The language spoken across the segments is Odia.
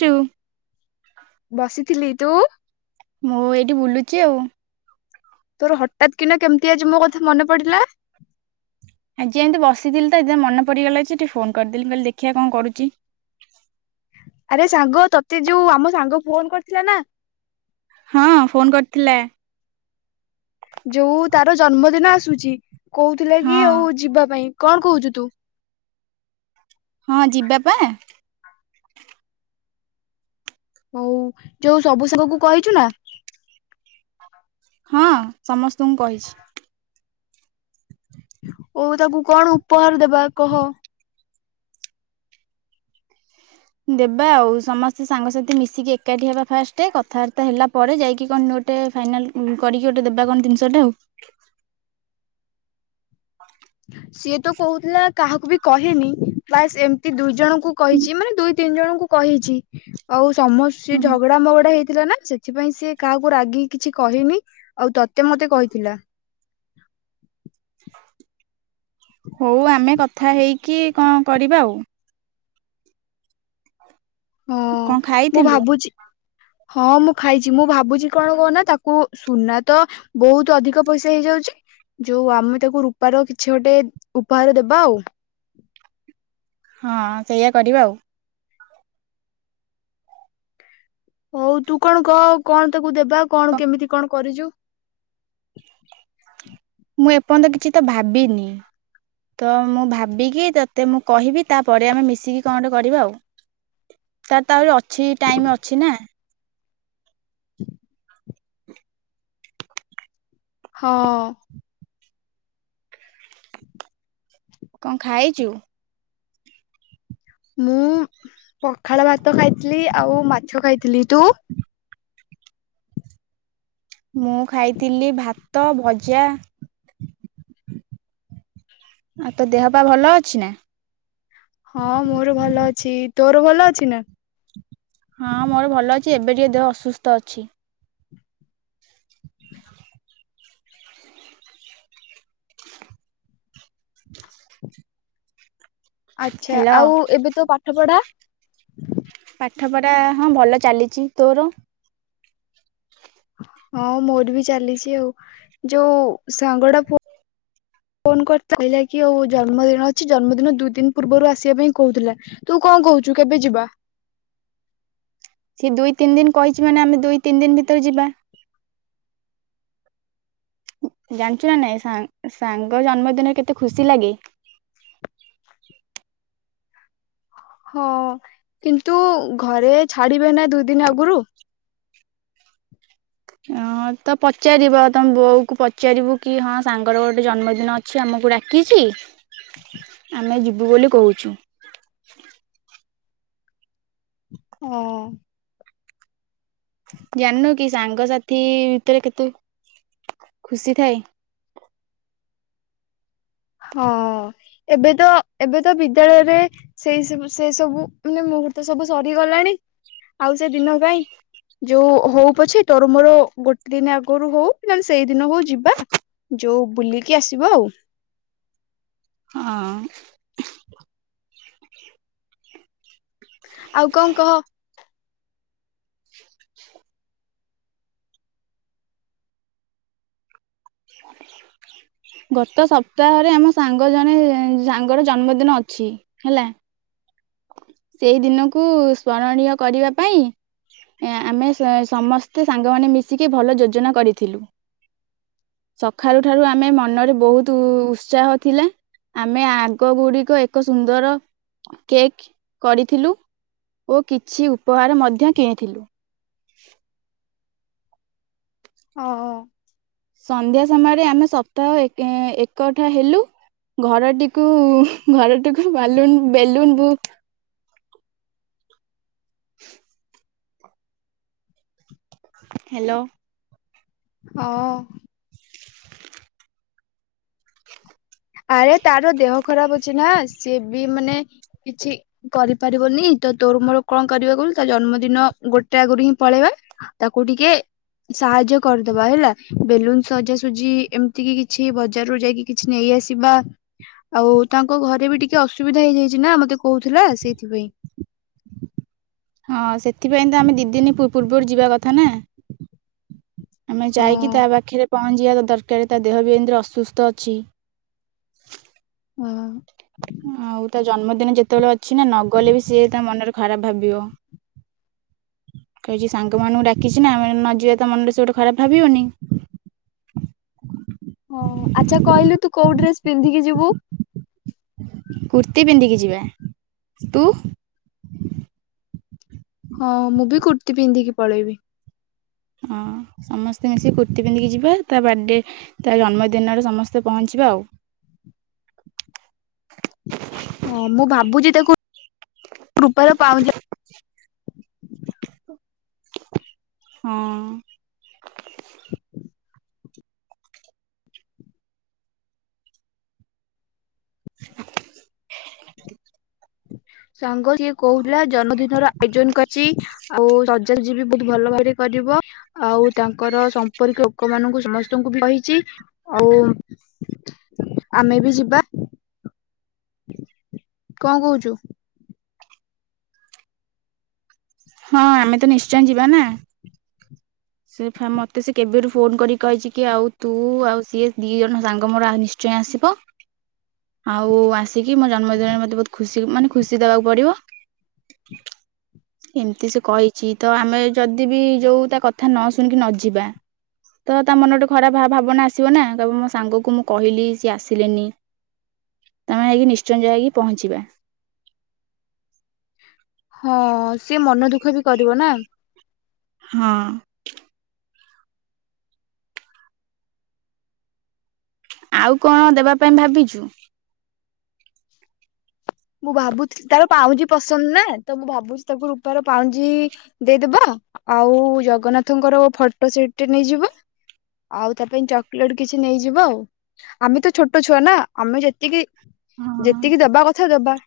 ଟୁ ବସିଥିଲି ତୁ? ମୁଁ ଏଇଠି ବୁଲୁଛି ଆଉ। ତୋର ହଠାତ୍ କିନା କେମିତି ଆଜି ମୋ କଥା ମନେ ପଡିଲା? ଆଜି ଏମିତି ବସିଥିଲି ତ ଏ ମନେ ପଡିଗଲା ଅଛି ଟିକେ ଫୋନ କରିଦେଲି କହିଲେ ଦେଖିବା କଣ କରୁଛି। ଆରେ ସାଙ୍ଗ ତୋତେ ଯୋଉ ଆମ ସାଙ୍ଗ ଫୋନ କରିଥିଲା ନା। ହଁ ଫୋନ କରିଥିଲେ। ଯୋଉ ତାର ଜନ୍ମଦିନ ଆସୁଛି। କହୁଥିଲା ହଁ କି ଆଉ ଯିବା ପାଇଁ। କଣ କହୁଛୁ ତୁ। ହଁ ଯିବା ପାଇଁ। ହଉ ଯୋଉ ସବୁ ଶବକୁ କହିଛୁ ନା। ହଁ ସମସ୍ତଙ୍କୁ କହିଛି। ଓ ତାକୁ କଣ ଉପହାର ଦେବ। ବା କହ। ଦେବା ଆଉ ସମସ୍ତେ ସାଙ୍ଗସାଥି ମିଶିକି ଏକାଠି ହେବା ଫାଷ୍ଟ କଥାବାର୍ତ୍ତା ହେଲା ପରେ ଯାଇକି କଣ ଗୋଟେ ଫାଇଲ କରି ଗବା କଣତିନିଟା ଆଉ। ସିଏ ତ କହୁଥିଲା କାହାକୁ ବି କହେନି ବାସ୍ ଏମିତି ଦୁଇ ଜଣଙ୍କୁ କହିଛି ମାନେ ଦୁଇ ତିନି ଜଣଙ୍କୁ କହିଛି ଆଉ। ସମସ୍ତେ ହୁଁ ଝଗଡା ମଗଡା ହେଇ। ଥିଲା ନା ସେଥିପାଇଁ ସିଏ କାହାକୁ ରାଗିକି କିଛି କହିନି ଆଉ ତ। ମତେ ମତେ କହିଥିଲା। ହଉ ଆମେ କଥା ହେଇକି। କି କଣ କରିବା ଆଉ। ହଁ କଣ ମୁଁ ଖାଇଥିଲୁ? ଭାବୁଛି ହଁ ମୁଁ ଖାଇଛି ମୁଁ ଭାବୁଛି କଣ କହୁନା ତାକୁ ସୁନା ତ ବହୁତ ଅଧିକ ପଇସା ହେଇଯାଉଛି ଯୋଉ ଆମେ ତାକୁ ରୂପାର କିଛି ଗୋଟେ ଉପହାର ଦେବା ଆଉ। ହଁ ସେଇଆ କରିବା ଆଉ। ହଉ ତୁ କଣ କହ କଣ ତ କୁ ଦେବା କଣ କେମିତି କଣ କରିଛୁ? ମୁଁ ଏପର୍ଯ୍ୟନ୍ତ କିଛି ତ ଭାବିନି ତ ମୁଁ ଭାବିକି ତତେ ମୁଁ କହିବି ତାପରେ ଆମେ ମିଶିକି କଣ ଗୋଟେ କରିବା ଆଉ ତାର ତ ଆହୁରି ଅଛି ଟାଇମ ଅଛି ନା। ହଁ। କଣ ଖାଇଛୁ? ମୁଁ ପଖାଳ ଭାତ ଖାଇଥିଲି ଆଉ ମାଛ ଖାଇ ଥିଲି ତୁ? ମୁଁ ଖାଇଥିଲି ଭାତ ଭଜା ଆଉ ତୋ ଦେହ ପାହା ଭଲ ଅଛି ନା? ହଁ ମୋର ଭଲ ଅଛି ତୋର ଭଲ ଅଛି ନା? ହଁ ମୋର ଭଲ ଅଛି ଏବେ ଟିକେ ଦେହ ଅସୁସ୍ଥ ଅଛି। [inaudible] ଆଚ୍ଛା ହେଲୋ। ଆଉ ଏବେ ତୋ ପାଠ ପଢା? [inaudible] ପାଠ ପଢା ହଁ ଭଲ ଚାଲିଛି ତୋର? ହଁ ମୋର ବି ଚାଲିଛି ଆଉ ଯୋଉ ସାଙ୍ଗ ଟା ଫୋନ୍ କରିଥିଲା କି କି ଆଉ ଜନ୍ମଦିନ କିଛି ଜନ୍ମଦିନ ଦୁଇ ଦିନ ପୂର୍ବରୁ ଆସିବା ପାଇଁ କହୁଥିଲା ତୁ କଣ କହୁଛୁ କେବେ ଯିବା? ସେ ଦୁଇ ତିନି ଦିନ କହିଛି ମାନେ ଆମେ ଦୁଇ ତିନି ଦିନ ଭିତରେ ଯିବା। ଜାଣିଛୁ ନା ନାଇଁ ସାଙ୍ଗ ଜନ୍ମଦିନରେ କେତେ ଖୁସି ଲାଗେ। ହଁ କିନ୍ତୁ ଘରେ ଛାଡିବେ ନା ଦୁଇ ଦିନ ଆଗରୁ। ହଁ ତ ପଚାରିବ ତମ ବୋଉକୁ ପଚାରିବୁ କି ହଁ ସାଙ୍ଗର ଗୋଟେ ଜନ୍ମଦିନ ଅଛି ଆମକୁ ଡାକିଛି ଆମେ ଯିବୁ ବୋଲି କହୁଛୁ। ହଁ। ଜାଣିନୁ କି ସାଙ୍ଗସାଥି ଭିତରେ କେତେ ଖୁସି ଥାଏ। ହଁ ଏବେ ତ ଏବେ ତ ବିଦ୍ୟାଳୟ ଏବେ ସେଇ ସବୁ ସେଇ ସବୁ ମାନେ ମୁହୂର୍ତ୍ତ ସବୁ ସରିଗଲାଣି। ଆଉ ସେ ଦିନ କାଇଁ? ଯୋଉ ହୋଉ ପଛେ ତୋର ମୋର ଗୋଟେ ଦିନ ଆଗୁରୁ ହୋଉ ନଲେ ସେଇଦିନ ହୋଉ ଯିବା ଯୋଉ ବୁଲିକି ଆସିବା ଆଉ। ହଁ। ଆଉ କଁ କହ। ଗତ ସପ୍ତାହରେ ଆମ ସାଙ୍ଗ ଜଣେ ସାଙ୍ଗର ଜନ୍ମଦିନ ଅଛି ହେଲା। ସେଇ ଦିନକୁ ସ୍ମରଣୀୟ କରିବା ପାଇଁ ଆମେ ସ ସମସ୍ତେ ସାଙ୍ଗମାନେ ମିଶିକି ଭଲ ଯୋଜନା କରିଥିଲୁ। ସଖାଳୁ ଠାରୁ ଆମେ ମନରେ ବୋହୁତୁ ଉତ୍ସାହ ଥିଲା ଆମେ ଆଗ ଗୁଡ଼ିକ ଏକ ସୁନ୍ଦର କେକ୍ କରିଥିଲୁ ଓ କିଛି ଉପହାର ମଧ୍ୟ କିଣିଥିଲୁ। ଅ ହ। ସନ୍ଧ୍ୟା ସମୟରେ ଆମେ ସପ୍ତାହ କେ ଏକଠା ହେଲୁ ଘରଟିକୁ ଘରଟିକୁ ବାଲୁନ ବେଲୁନ ବୁ [inaudible] ହ୍ୟାଲୋ। ଅ ଆରେ ତାର ଦେହ ଖରାପ ଅଛି ନାଁ ସିଏ ବି ମାନେ କିଛି କରିପାରିବନି ତ ତୋର ମୋର କଣ କରିବା କହିଲୁ ତା ଜନ୍ମଦିନ ଗୋଟେ ଆଗରୁ ହିଁ ପଳେଇବା। ତାକୁ ଟିକେ ସାହାଯ୍ୟ କରିଦବା ହେଲା ବେଲୁନ ସଜାସୁଜି ଏମତି କି କିଛି ବଜାରୁରୁ ଯାଇକି କିଛି ନେଇ ଆସି ଇବା ଆଉ ତାଙ୍କ ଘରେ ବି ଟିକେ ଅସୁବିଧା ହେଇଯାଇଚି ନାଁ ମତେ କୋହୁଥୁଲା ସେଇଥିପାଇଁ। ହଁ ସେଥିପାଇଁ ତ ଆମେ ଦି ଦିନି ପୂ ପୂର୍ବରୁ ଯିବା କଥା ନାଁ। ଆମେ ଯାଇକି ହଁ ତା ପାଖେରେ ପହଞ୍ଚିବା ଦ ଦରକାରେ ତା ଦେହ ବି ଏନ୍ତିରେ ଅସୁସ୍ଥ ଅଛି। ହଁ। ଦେନେ ଯେତୋଳେ ଅ ଛି ନାଁ ନ ଗଲେ ବି ସିଏ ତା ମନରେ ଖରାପ ଭାବିବ କହିଚି ସାଙ୍ଗ ମାନଙ୍କୁ ଡାକିଚି ନାଁ ଆମେ ନ ଯିବା ତ ମନରେ ସେ ଗୋଟେ ଖରାପ ଭାବିବନି। ହଁ ଆଚ୍ଛା କହିଲୁ ତୁ କୋଉ ଡ୍ରେସ୍ ପିନ୍ଧିକି ଯିବୁ? କୁର୍ତ୍ତିୀ ପିନ୍ଧିକି ଯିବା। ତୁ? ହଁ ମୁଁ ବି କୁର୍ତ୍ତିୀ ପିନ୍ଧିକି ପଳେଇବି। ହଁ ସମସ୍ତେ ମିଶି କୁର୍ତ୍ତୀ ପିନ୍ଧିକି ଯିବା ତା ବାଡେ ତା ଜନ୍ମଦିନରେ ସମସ୍ତେ ପହଞ୍ଚିବା ଆଉ। ହଁ ମୁଁ ଭାବୁଚି ତାକୁ ରୂପାର ପାଉଁଜି ହଁ। [inaudible] ସାଙ୍ଗ ସିଏ କହୁଥୁଲା ଜନ୍ମଦିନର ଆୟୋଜନ କରିଚି। ଆଉ ରଜରେ ଯିବି ବୋଉତ୍ ଭଲ ଭାବରେ କରିବ। ଆଉ ତାଙ୍କର ସମ୍ପର୍କୀୟ ଲୋକମାନଙ୍କୁ ସମସ୍ତଙ୍କୁ ବି କହିଚି। ଆଉ ଆମେ ବି ଯିବା। କଁ କହୁଚୁ? ହଁ ଆମେ ତ ନିଶ୍ଚୟ ଯିବା ନାଁ। ସେ ବା ମତେ ସେ କେବେଠୁ ଫୋନ କରିକି କହିଚି କି ଆଉ ତୁ ଆଉ ସିଏ ଦି ଜଣ ସାଙ୍ଗ ମୋର ଆ ନିଶ୍ଚୟ ଆସିବ। ଆଉ ଆସି ତିକି ମୋ ଜନ୍ମଦିନରେ ମତେ ବୋହୁତ ଖୁସି ଚିଲ୍ ମାନେ ଖୁସି ଦବାକୁ ପଡ଼ିବ। ଏମତି ସେ କହିଚି ତ ଆମେ ଯଦି ବି ଯୋଉ ତା କଥା ନ ଶୁଣିକି ନ ଯିବା ତ ତା ମନ ଗୋଟେ ଖରାପ ଭା ଭାବନା ଆସିବ ନାଁ। କହିବ ମୋ ସାଙ୍ଗକୁ ମୁଁ କହିଲି ସିଏ ଆସିଲେନି ତାମାନେ ହେଇକି ନିଶ୍ଚୟ ଯାଇକି ପହଞ୍ଚିବା। ହଁ ସିଏ ମନ ଦୁଃଖ ବି କରି ରିବ ନା ହଁ। ଆଉ କଣ ଦେବା ପାଇଁ ଭାବିଛୁ? ମୁଁ ଭାବୁଛିି ତାର ପାଉଁଜି ପସନ୍ଦ ନା ତ ମୁଁ ଭାବୁଛି ତାକୁ ରୂପାର ପାଉଁଜି ଦେଇଦବା ଆଉ ଜଗନ୍ନାଥଙ୍କର ଫଟୋ ସେଟ୍ ଟେ ନେଇଯିବା ଆଉ ତା ପାଇଁ ଚକୋଲେଟ କିଛି ନେଇଯିବ ଆଉ ଆମେ ତ ଛୋଟ ଛୁଆ ନା ଆମେ ଯେତିକି ହଁ ଯେତିକି ଦବା କ ଦବା। [inaudible]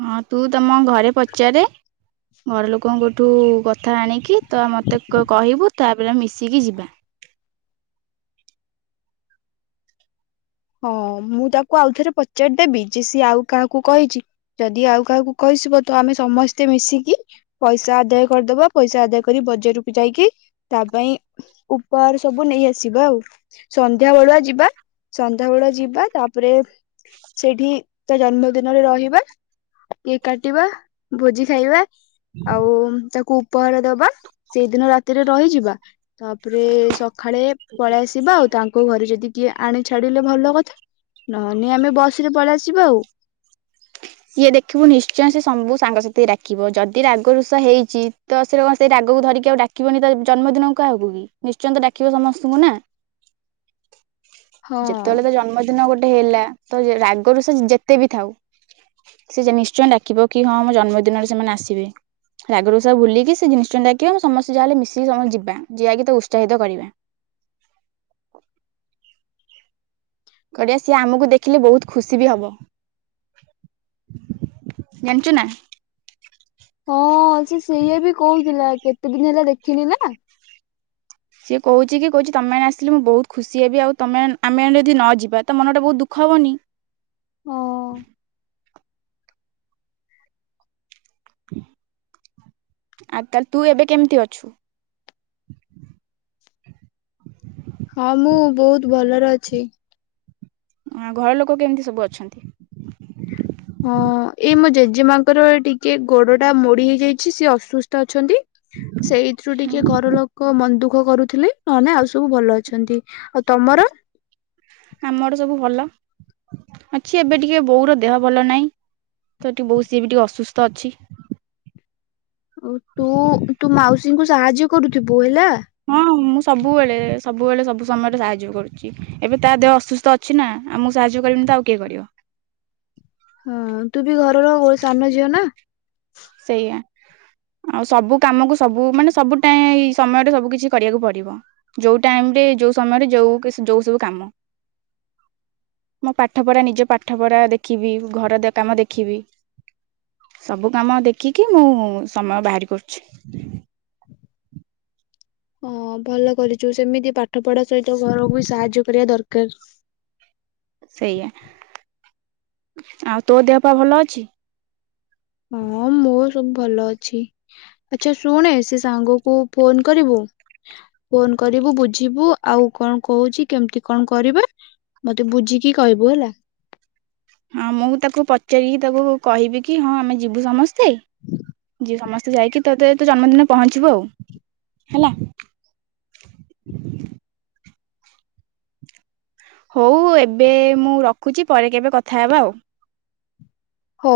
ହଁ ତୁ ତମ ଘରେ ପଚାରେ ଘର ଲୋକଙ୍କଠୁ କ ଥା ଆଣିକି ତ ମୋତେ ତୁ କହିବୁ। ତାପରେ ଆମେ ମିଶିକି ଯିବା। ହଁ ମୁଁ ତାକୁ ଆଉଥରେ ପଚାରିଦେବି ଯେ ସିଏ ଆଉ କାହାକୁ କହିଛି ଯଦି ଆଉ କାହାକୁ କହିଥିବ ତ ଆମେ ସମସ୍ତେ ମିଶିକି ପଇସା ଆଦାୟ କରିଦବା ପଇସା ଆଦାୟ କରି ବଜାରକୁ ଯାଇକି ତା ପାଇଁ ଉପହାର ସବୁ ନେଇଆସିବା ଆଉ ସନ୍ଧ୍ୟା ବେଳୁଆ ଯିବା। ସନ୍ଧ୍ୟା ବେଳୁଆ ଯିବା ତାପରେ ସେଠି ତା ଜନ୍ମଦିନରେ ରହିବା କେକ୍ କାଟିବା ଭୋଜି ଖାଇବା ଆଉ ତାକୁ ଉପହାର ଦବା ସେଇଦିନ ରାତିରେ ରହିଯିବା ତାପରେ ସଖାଳେ ପଳେଇ ଆସିବା ଆଉ ତାଙ୍କ ଘରେ ଯଦି କିଏ ଆଣି ଛାଡିଲେ ଭଲ କଥା ନହେନ ଆମେ ବସ ରେ ପଳେଇଆସିବା ଆଉ ଇଏ ଦେଖିବୁ ନିଶ୍ଚୟ ସେ ସବୁ ସାଙ୍ଗସାଥି ଡାକିବ ଯଦି ରାଗ ରୁଷା ହେଇଛି ତ ସେ କଣ ସେଇ ରାଗକୁ ଧରିକି ଆଉ ଡାକିବନି ତ ଜନ୍ମଦିନକୁ କାହାକୁ କି ନିଶ୍ଚୟ ତ ଡାକିବ ସମସ୍ତଙ୍କୁ ନା ହଁ। ଯେତେବେଳେ ତ ଜନ୍ମଦିନ ଗୋଟେ ହେଲା ତ ରାଗରୁଷା ଯେତେ ବି ଥାଉ। ସେ ଜେମି ନିଶ୍ଚୟ ଡାକିବ କି ହଁ ମୋ ଜନ୍ମଦିନରେ ସେମାନେ ଆସିବେ ରାଗରୁଷା ଭୁଲିକି ସେ ନିଶ୍ଚୟ ଡାକିବ ସମସ୍ତେ ଯାହାହଲେ ମିଶିକି ସମସ୍ତେ ଯିବା ଯାଇକି ତାକୁ ଉତ୍ସାହିତ କରିବା। କରିବା ସିଏ ଆମକୁ ଦେଖିଲେ ବହୁତ ଖୁସି ବି ହବ [inaudible] ଜାଣିଛୁ ନା? ହଁ। ସେ ସେୟା ବି କହୁଥିଲା କେତେ ଦିନ ହେଲା ଦେଖିନି ନା। ସିଏ କହୁଛି କି କହୁଛି ତମେମାନେ ଆସିଲେ ମୁଁ ବହୁତ ଖୁସି ହେବି ଆଉ ତମେ ଆମେ ମାନେ ଯଦି ନ ଯିବା ତା ମନଟା ବହୁତ ଦୁଃଖ ହବନି। [inaudible] [inaudible] ଆ ତାହେଲେ ତୁ ଏବେ କେମିତି ଅଛୁ? [inaudible] ହଁ ମୁଁ ବହୁତ ଭଲରେ ଅଛି। ଆ ଘର ଲୋକ କେମିତି ସବୁ ଅଛନ୍ତି? ହଁ ଏଇ ମୋ ଜେଜେମାଙ୍କର ଟିକେ ଗୋଡ ଟା ମୋଡି ହେଇଯାଇଛି ସିଏ ଅସୁସ୍ଥ ଅଛନ୍ତି। ସେଇଥିରୁ ଟିକେ ଘର ଲୋକ ମନଦୁ ଦୁଃଖ କରୁଥିଲେ ନହଲେ ଆଉ ସବୁ ଭଲ ଅଛନ୍ତି ଆଉ ତମର? ଆମର ସବୁ ଭଲ ଅଛି ଏବେ ଟିକେ ବୋଉର ଦେହ ଭଲ ନାହିଁ ତ ଟିକେ ବୋଉ ସିଏ ବି ଟିକେ ଅସୁସ୍ଥ ଅଛି। ତୁ ତୁ ମାଉସୀ ଙ୍କୁ ସାହାଯ୍ୟ କରୁଥିବୁ ହେଲା। ହଁ ମୁଁ ସବୁବେଳେ ସବୁବେଳେ ସବୁ ସମୟରେ ସାହାଯ୍ୟ କରୁଛି ଏବେ ତା ଦେହ ଅସୁସ୍ଥ ଅଛି ନା ଆ ମୁଁ ସାହାଯ୍ୟ କରିବିନି ତ ଆଉ କିଏ କରିବ? ହଁ ତୁ ବି ଘରର ସାନ ଝିଅ ନା। ସେଇଆ ଆଉ ସବୁ କାମକୁ ସବୁ ମାନେ ସବୁ ଟାଇ ସମୟରେ ସବୁ କିଛି କରିବାକୁ ପଡିବ ଯୋଉ ଟାଇମ ରେ ଯୋଉ ସମୟରେ ଯୋଉ ଯୋଉ ସବୁ କାମ [inaudible] ମୋ ପାଠ ପଢା ନିଜ ପାଠ ପଢା ଦେଖିବି ଘର କାମ ଦେଖିବି ସବୁ କାମ ଦେ ଖିକି ମୁଁ ସମୟ ବାହାରି କରୁଛି। ହଁ ଭଲ କରିଛୁ ସେମିତି ପାଠ ପଢା ସହିତ ଘରକୁ ସାହାଯ୍ୟ କରିବା ଦରକାର। ସେଇଆ ଆଉ ତୋ ଦେହପା ଭଲ ଅଛି? ହଁ ମୋ ସବୁ ଭଲ ଅଛି ଆଚ୍ଛା ଶୁଣେ ସେ ସାଙ୍ଗକୁ ଫୋନ କରିବୁ ଫୋନ କରିବୁ ବୁଝିବୁ ଆଉ କଣ କହୁଛି କେମିତି କଣ କରିବା ମତେ ବୁଝିକି କହିବୁ ହେଲା। ହଁ ମୁଁ ତାକୁ ପଚାରିକି ତାକୁ କହିବି କି ହଁ ଆମେ ଯିବୁ ସମସ୍ତେ ଯେ ସମସ୍ତେ ଯାଇକି ତତେ ତୋ ଜନ୍ମଦିନ ପହଞ୍ଚିବୁ ଆଉ ହେଲା। ହଉ ଏବେ ମୁଁ ରଖୁଚି ପରେ କେବେ କଥାହେବା ଆଉ। ହଉ।